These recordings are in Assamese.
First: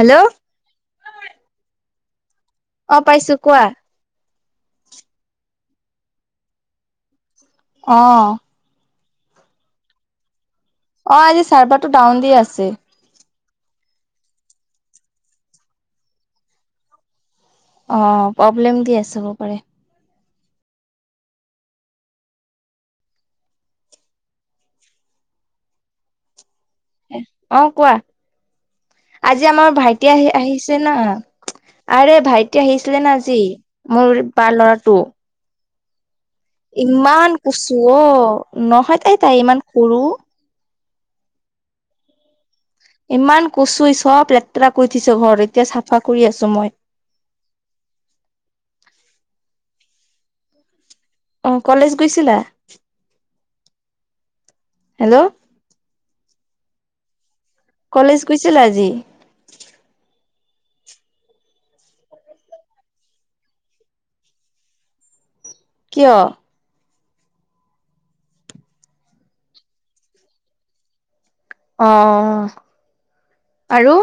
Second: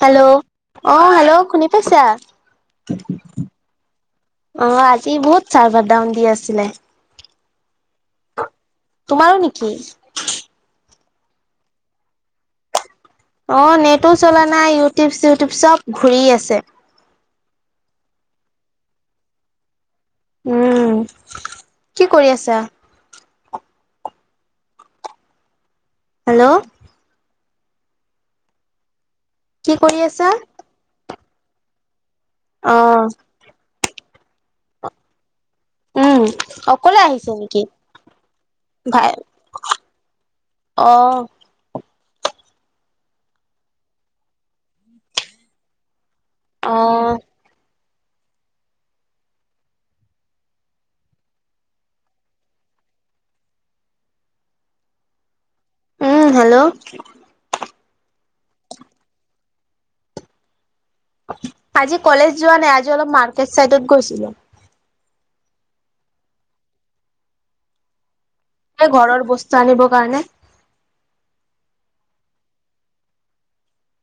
হেল্ল' অ, হেল্ল' শুনি পাইছা? অ পাইছো কোৱা। অ', আজি বহুত চাৰ্ভাৰ দউন দি আছিলে। অ', তোমাৰো নেকি? অ', আজি চাৰ্ভাৰটো ডাউন দি আছে। অ' নেটো চলা নাই ইউটিউব চিউটিউব চব ঘূৰি আছে। অ', প্ৰব্লেম দি আছে হ'ব পাৰে। উম, কি কৰি আছা? হেল্ল' অ' কোৱা আজি আমাৰ কি কৰি ভাইটি আছা আহি আহিছে না। আৰে ভাইটি অ আহিছিলে না আজি মোৰ বাৰ ল'ৰাটো। উম, অকলে ইমান আহিছে নেকি কচো অ, নহয় ভাই তাই তাই ইমান সৰু। অ', ইমান কচু ই চব লেতেৰা কৰি থৈছে ঘৰ এতিয়া চাফা কৰি আছোঁ মই। অ অ' কলেজ গৈছিলা হেল্ল'। উম, হেল্ল' কলেজ গৈছিলা আজি? আজি কলেজ যোৱা নাই আজি অলপ মাৰ্কেট চাইডত গৈছিলোঁ। কিয়? এই ঘৰৰ বস্তু আনিব কাৰণে। অ', আৰু?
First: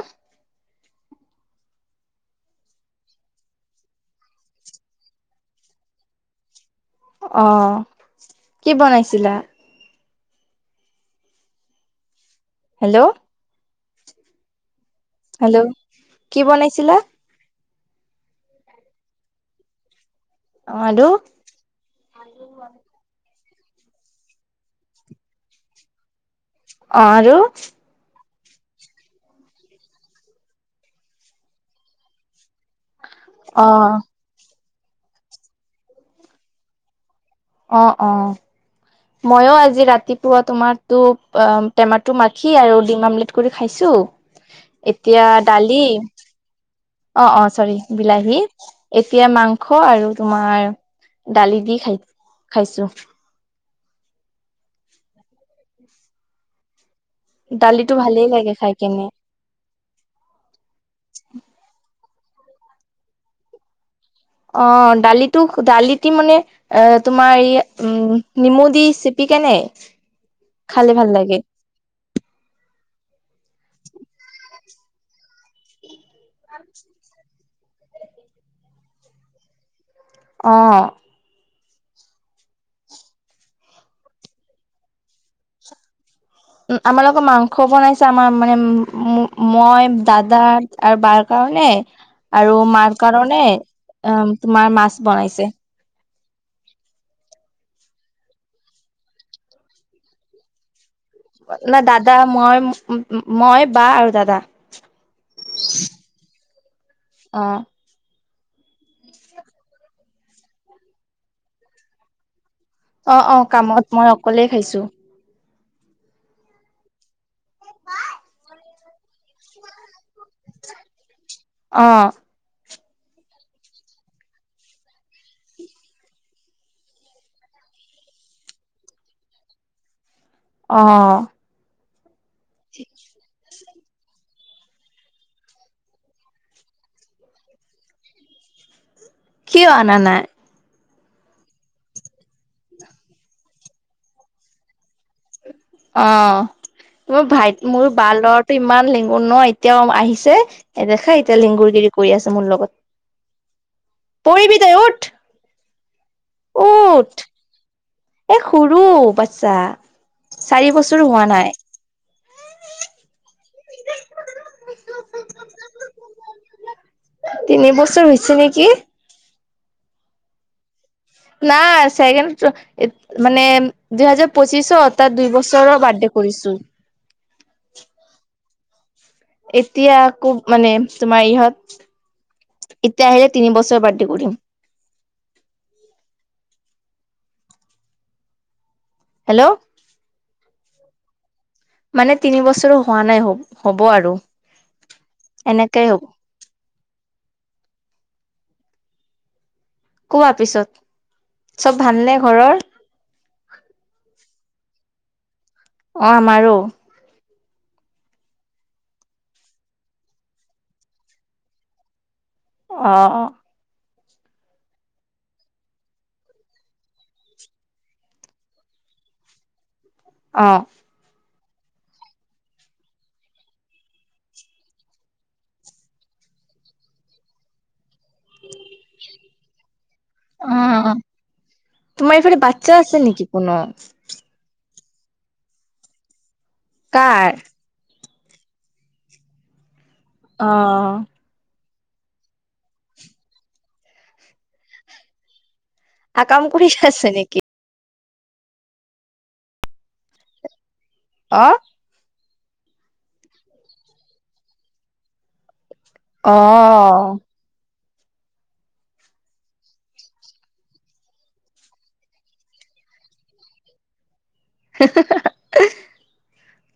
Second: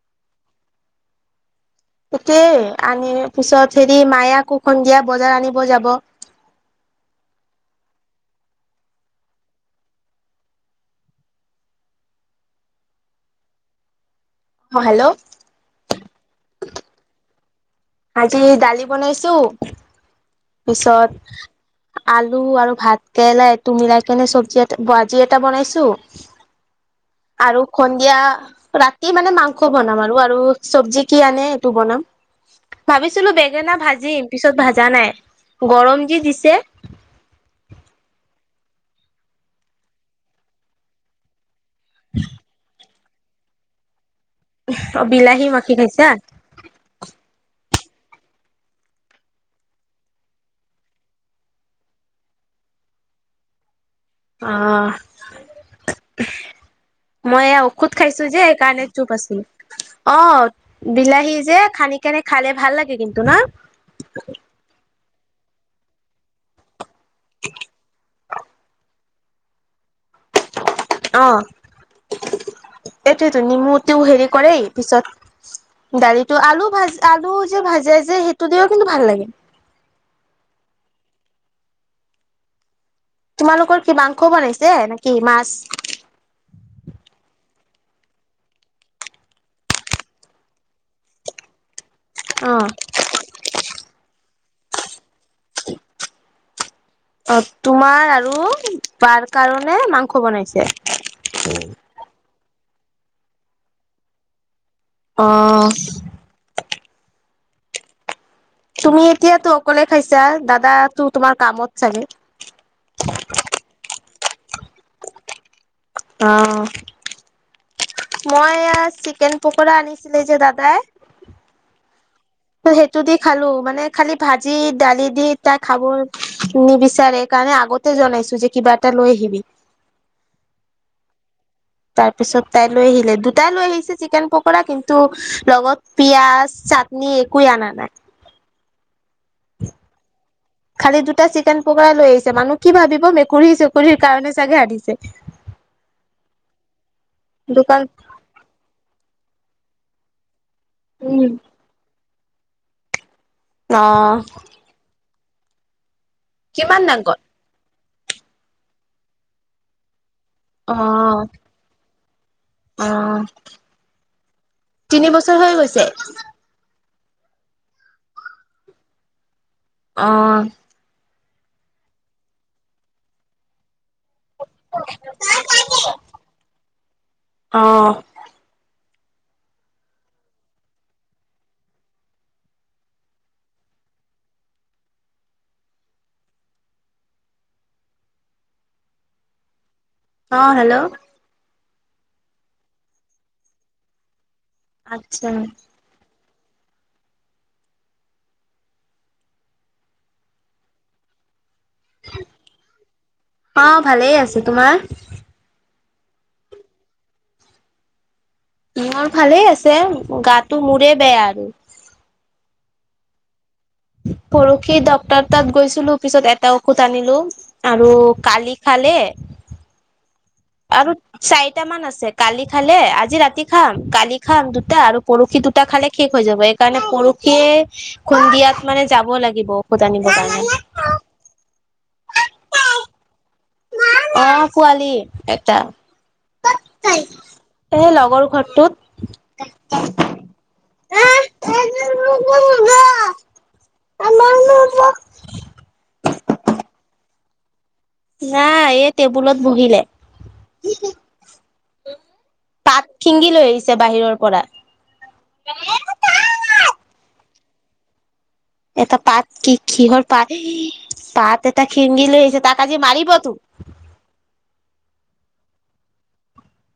তাকেই আনি পিছত হেৰি মায় আকৌ সন্ধিয়া বজাৰ আনিব যাব। [inaudible] অ', কি বনাইছিলা? হেল্ল' অ', হেল্ল' হেল্ল' কি বনাইছিলা? আজি দালি বনাইছোঁ। অ আৰু ওচৰত আলু আৰু ভাত কেৰেলা তু মিলাই কেনে চব্জি এটা ভাজি এটা বনাইছো আৰু সন্ধিয়া ৰাতি মানে মাংস বনাম আৰু আৰু চব্জি কি আনে সেইটো বনাম। ভাবিছিলোঁ অ বেঙেনা ভাজিম পিছত ভাজা নাই গৰম যি দিছে। অ', অ', ময়ো আজি ৰাতিপুৱা তোমাৰতো অ, টেমাটো মাখি আৰু ডিম আমলেট কৰি খাইছো। অ এতিয়া বিলাহী মাখি দালি খাইছা অ', অ', চৰি। বিলাহী, এতিয়া মাংস আৰু তোমাৰ দালি দি খাই খাইছোঁ। আহ মই এ ঔষধ দালিটো খাইছো ভালেই যে লাগে খাই সেইকাৰণে কেনে চুপ আছিলো। অ', বিলাহী যে খানি কেনে খালে ভাল লাগে কিন্তু ন? অ', দালিটো দালিতি মানে এ তোমাৰ এই উম, নিমু দি চিপি কেনে খালে ভাল লাগে অ', এইটোৱেতো নিমুটো হেৰি কৰেই পিছত দালিটো আলু ভাজ আলু যে ভাজে যে সেইটো দিয়ো কিন্তু ভাল লাগে। অ', তোমালোকৰ কি মাংস বনাইছে নেকি মাছ? উম, আমাৰ লকৰ মাংস বনাইছে আমাৰ মানে উম, মই দাদা আৰু বাৰকা ণে আৰু অ', মাৰ কাৰণে উম, তোমাৰ মাছ বনাইছে। অ', তোমাৰ আৰু বাৰ কাৰনে মাংস বনাইছে। নাই দাদা মই মই বা আৰু দাদা। অ', অ', তুমি এতিয়াতো অকলে খাইছা দাদাটো তোমাৰ কামত চাগে? অ', অ', কামত মই অকলে খাইছো। অ', মই চিকেন পকৰা আনিছিলে যে দাদাই অ', সেইটো দি খালো মানে খালি ভাজি দালি দি তাই খাব নিবিচাৰে কাৰণে আগতে জনাইছো যে কিবা এটা লৈ আহিবি। অ', তাৰ পিছত তাই লৈ আহিলে দুটাই লৈ আহি চিকেন পকৰা কিন্তু লগত পিয়াজ চাটনি একোৱে আনা নাই। [inaudible] কিয় অনা নাই? খালি দুটা চিকেন পকৰা লৈ আহিছে মানুহ কি ভাবিব মেকুৰী চেকুৰীৰ কাৰণে চাগে আনিছে। অ', ম মোৰ ভাইট দোকান মোৰ বাৰ লৰাটো ইমান লেং ন এতিয়াও আহিছে এ দেখা উম এতিয়া লিংগুৰ গিৰি কৰি আছে মোৰ লগত। অ পঢ়িবি তই উঠ। কিমান উঠ ডাঙৰ? এ সৰু বাচ্ছা চাৰি অ বছৰ হোৱা নাই। অ', তিনি বছৰ হৈ গৈছে? তিনি বছৰ হৈছে নেকি? অ', না চেগেন ত' মানে দুহেজাৰ পঁচিশৰ তাৰ দুই বছৰৰ বাৰ্থডে কৰিছোঁ। অ এতিয়া আকৌ মানে তোমাৰ ইহঁত এতিয়া আহিলে তিনি বছৰ বাৰ্থডে কৰিম। [inaudible] হেল্ল' অ', হেল্ল' মানে তিনি বছৰো হোৱা নাই হ হব আৰু। আচ্ছা। এনেকেই হ'ব কোৱা পিছত চব ভালনে ঘৰৰ? অ ভালেই আছে তোমাৰ অ', আমাৰো। ইিহৰ ভালেই আছে গাটো মোৰে বেয়া আৰু। অ', [inaudible] পৰশি ডকটৰ তাত গৈছিলো পিছত এটা ঔষুধ আনিলো আৰু কালি খালে [inaudible] অ আৰু চাৰিটা মান আছে কালি খালে আজি ৰাতি খাম কালি খাম দুটা আৰু পৰহি দুটা খালে শেষ হৈ যাব এইকাৰণে পৰখিয়ে খুন্দিয়াত মানে যাব লাগিব ঔষধ আনিব অ', অ', তোমাৰ এইফালে বাচ্ছা আছে নেকি? কোনো অ', পোৱালি এটা কাৰ সেই লগৰ ঘৰটোত অ', [unintelligible] আকাম কৰি আছে নেকি? নাই এই টেবুলত বহিলে। অ, পাত শিঙি লৈ আহিছে বাহিৰৰ পৰা। অ', এটা পাত কি কিহৰ পাত? পাত এটা খিংগি লৈ আহিছে তাক আজি মাৰিব তো।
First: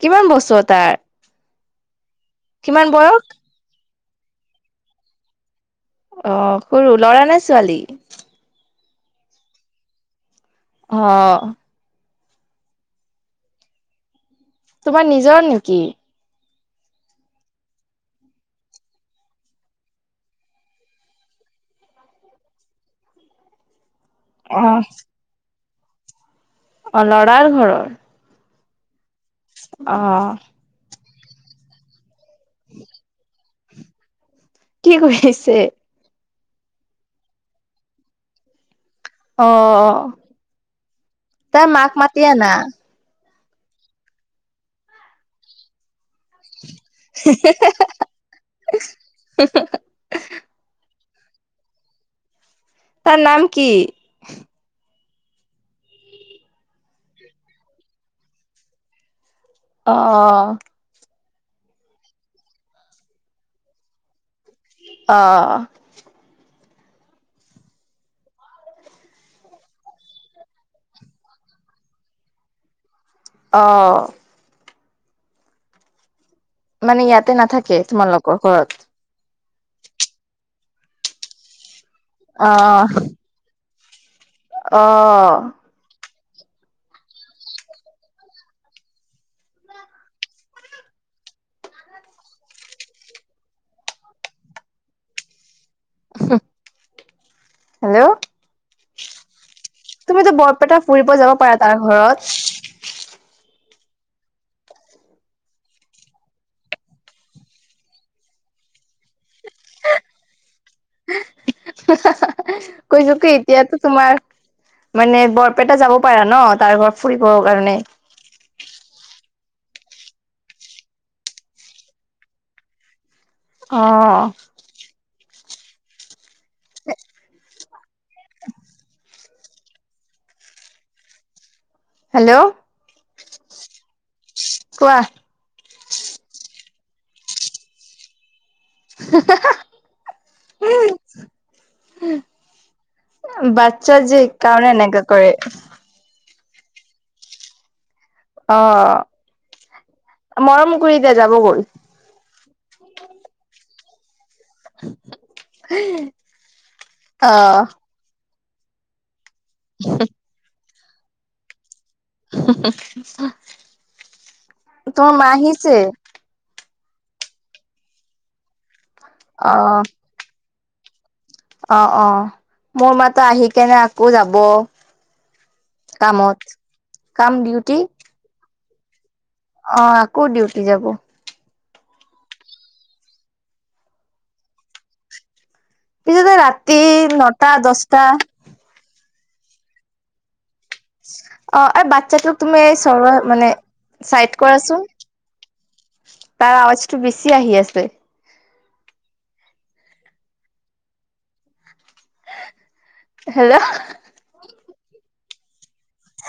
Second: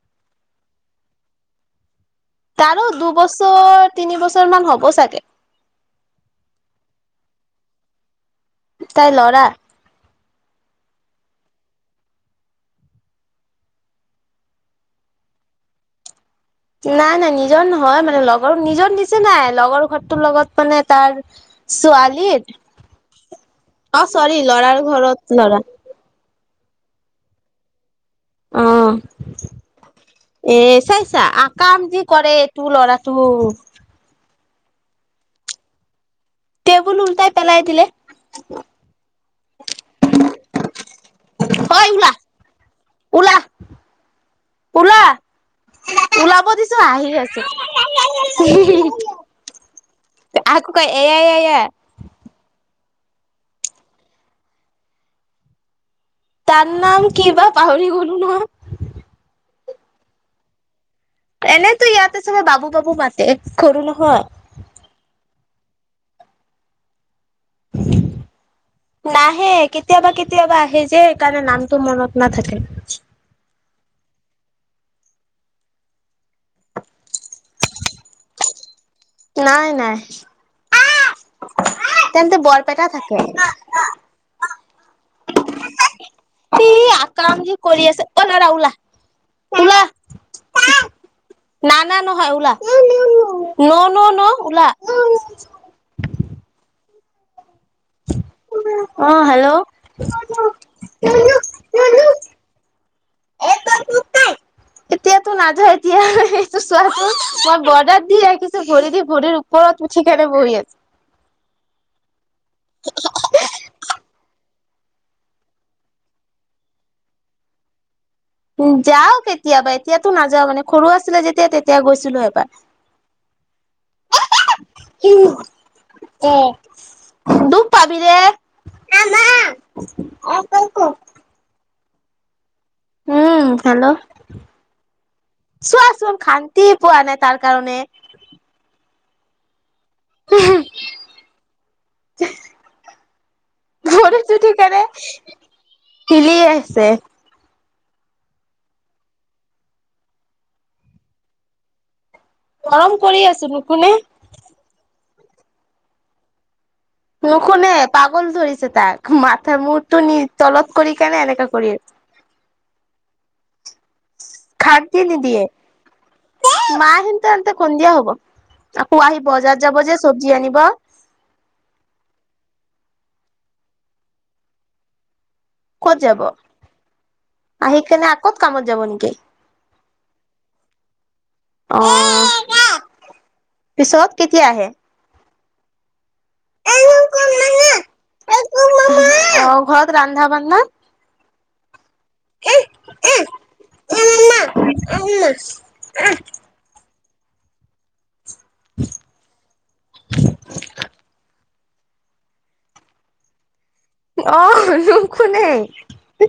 কিমান বছৰ তাৰ? তাৰো কিমান বয়স দুবছৰ তিনি বছৰ মান হ'ব চাগে। অ', সৰু লৰা নে ছোৱালী? তাই ল'ৰা। অ', তোমাৰ নিজৰ নেকি? নাই নাই নিজৰ নহয় মানে লগৰ নিজৰ নিছিনাই লগৰ ঘৰটোৰ লগত মানে তাৰ ছোৱালীৰ অ', চৰি লৰাৰ ঘৰত ল'ৰা। অ', লৰাৰ ঘৰৰ। অ', অ', আ, কাম যি কৰে তোৰ ল'ৰাটো। কি কৰিছে? টেবুল উল্টাই পেলাই দিলে। অ', তাই মাক মাতি আনা। উলা। উলাব দিছো হাঁহি আছে। আকৌ ক এয়াই এয়া এয়া। তাৰ নাম কি? তাৰ নাম কিবা পাহৰি গলো নহয়। অ', এনেইতো ইয়াতে চবে বাবু বাবু মাতে সৰো নহয়। অ', [inaudible] নাহে কেতিয়াবা কেতিয়াবা আহে যে সেইকাৰণে নামটো মনত নাথাকে। অ', মানে ইয়াতে নাথাকে তোমালোকৰ ঘৰত? নাই নাই তেন্তে অ বৰপেটা থাকে। অ', সি আকাম যি কৰি আছে অ, ল'ৰা উলা উলা। [inaudible] না না নহয় ওলা ন, ন, ন, উলা। হেল্ল' অ', হেল্ল' তুমিতো বৰপেটা ফুৰিব যাব পাৰা তাৰ ঘৰত। [unintelligible] নাযায় এতিয়া এইটো চোৱাচোন মই বৰ্ডাত দি ৰাখিছো ভৰি দি ভৰিৰ ওপৰত উঠি [unintelligible] বহি আছে। কৈছো কি এতিয়াটো তোমাৰ মানে বৰপেটা যাব পাৰা ন' তাৰ ঘৰত ফুৰিবৰ কাৰণে। যাও কেতিয়াবা এতিয়াতো নাযাওঁ মানে খৰু আছিলে যেতিয়া তেতিয়া গৈছিলো এবাৰ। অ', অ', দুব পাবি ৰে। অ', ক' ক' হেল্ল' উম, হেল্ল' কোৱা চোৱা চোৱা খান [unintelligible] পোৱা নাই তাৰ কাৰণে। [unintelligible] উহুম, বাচ্ছা যে ভৰিত উঠি কাৰণে কেনে এনেকা কৰে। হিলি আছে অ', মৰম কৰি দিয়া যাব গই। মৰম কৰি আছো নোখোনে। [inaudible] অ নুশুনে পাগল ধৰিছে তাক মাথ মূৰটো নি তলত কৰি কেনে এনেকা কৰি আছে। খাক দি তোমাৰ মা নিদিয়ে আহিছে মা আহোঁতে আহোঁতে খন্দিয়া হব, আকৌ আহি অ বজাৰ যাব যে চব্জি আনিব। অ', অ', মোৰ মাতো আহি কেনে আকৌ যাব। ক'ত যাব কামত কাম ডিউটি আহি কেনে আ কত কামত যাব নেকি? অ', আকৌ ডিউটি যাব। অ', পিছত কেতিয়া আহে? পিছতে ৰাতি নটা দশটা। অ' ঘৰত ৰন্ধা বানধা? অ', আৰু বাকী সেইটো তুমি চৰোৱা মানে, চাইড কৰাচোন তাৰ আৱাজ বেছি আহি আছে। [inaudible] হেল্ল' অ', নুশুনে। [inaudible]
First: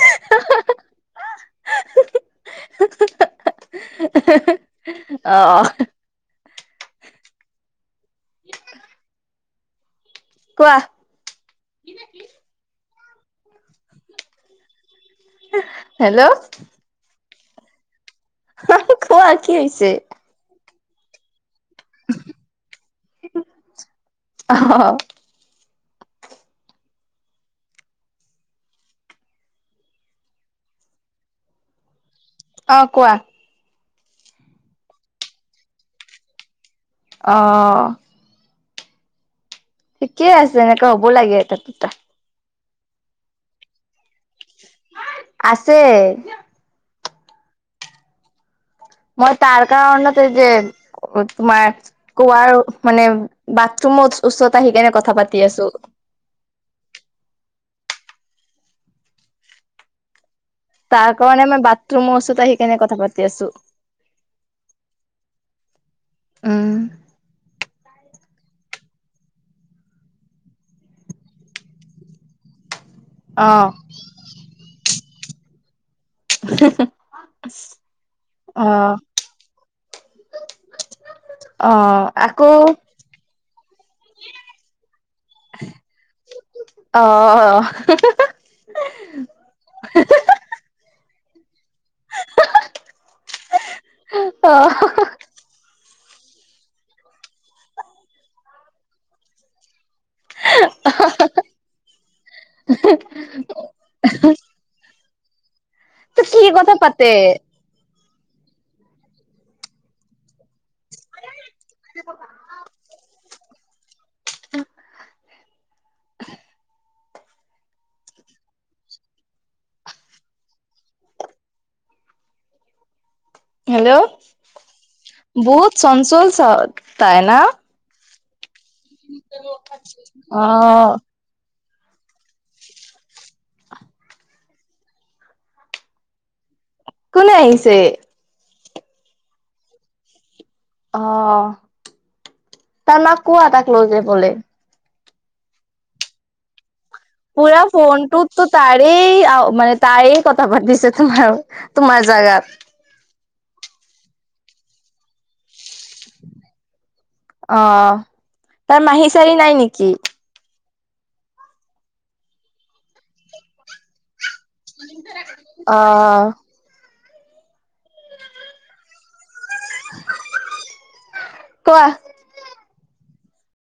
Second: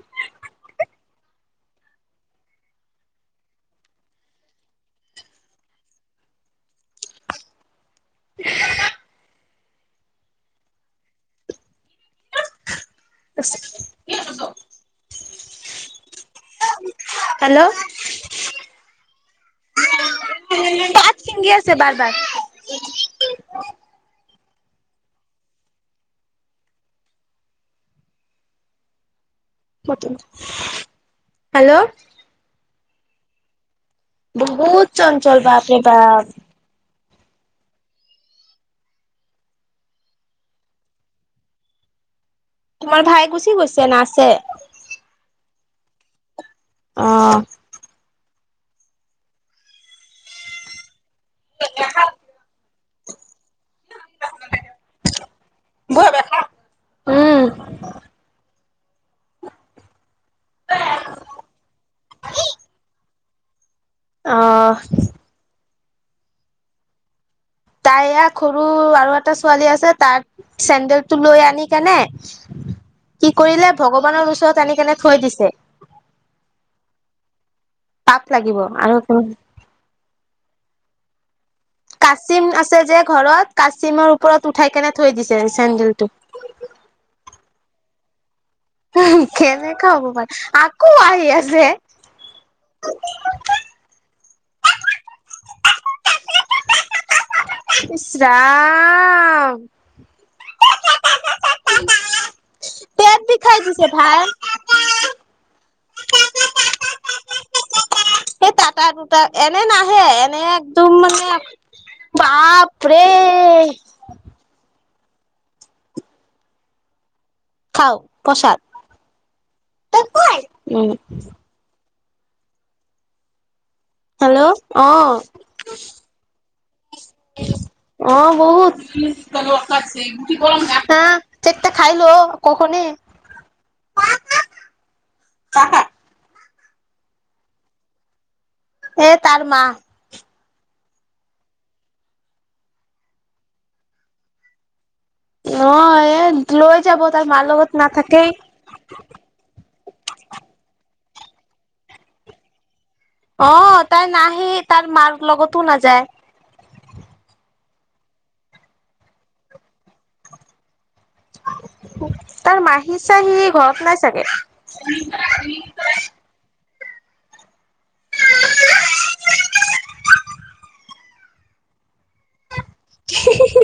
অ', অ', [inaudible] কোৱা। [inaudible] হেল্ল' হেল্ল' খোৱা কি হৈছে? পাত শিংগি আছে বাৰ বাৰ। অ', হেল্ল' অ', কোৱা। বহুত চঞ্চল বাপৰে বাপ। অ', ঠিকে আছে এনেকে হ'ব লাগে এতে দুটা। তোমাৰ ভাই গুচি গৈছে না আছে? আছে অ', মই তাৰ কাৰণতে এইটো তোমাৰ কুৱাৰ মানে বাথৰুমত ওচৰত আহি কিনে কথা পাতি আছোঁ। উম, তাৰ কাৰণে মই বাথৰুমৰ ওচৰত আহি কেনে কথা পাতি আছোঁ। অ', উম, তাই য়াক সৰু আৰু এটা ছোৱালী আছে তাত চেণ্ডেলটো লৈ আনি কেনে কি অ কৰিলে ভগৱানৰ ওচৰত আনি কেনে থৈ দিছে। হুম, হুম, পাপ লাগিব আৰু কোনো অ কাচিম আকৌ আছে যে ঘৰত কাচিমৰ ওপৰত উঠাই কেনে থৈ দিছে চেন্দেলটো। [inaudible] অ', অ', কেনেকা হ'ব পাৰে আকৌ আহি আছে। [inaudible] অ', ইছ ৰাম। [inaudible] পেট বিষাই দিছে ভাই [inaudible] ত' কি কথা পাতে? সেই টাটা টা এনে নাহে এনে ত' মানে বাপৰে। [inaudible] খাওঁ প্ৰসাদ [unintelligible] উম, হেল্ল' বহুত চঞ্চল চ তাই ন? অ', বহুত। অ খাইলো কখনে কোন আহিছে? এ তাৰ মা। অ', তাৰ মাক কোৱা তাক লৈ যাবলে। অ', এ লৈ যাব তাৰ মাৰ পুৰা লগত নাথাকেই ফোনটোততো তাৰেই মানে তাৰেই কথা পাতিছে। তোমাৰ তোমাৰ জাগাত। অ', তাই নাহে তাৰ মাৰ লগতো নাযায়। অ', তাৰ মাহী চাহী নাই নেকি? তাৰ মাহী চাহী ঘৰত নাই চাগে। অ', [inaudible] কোৱা। [unintelligible]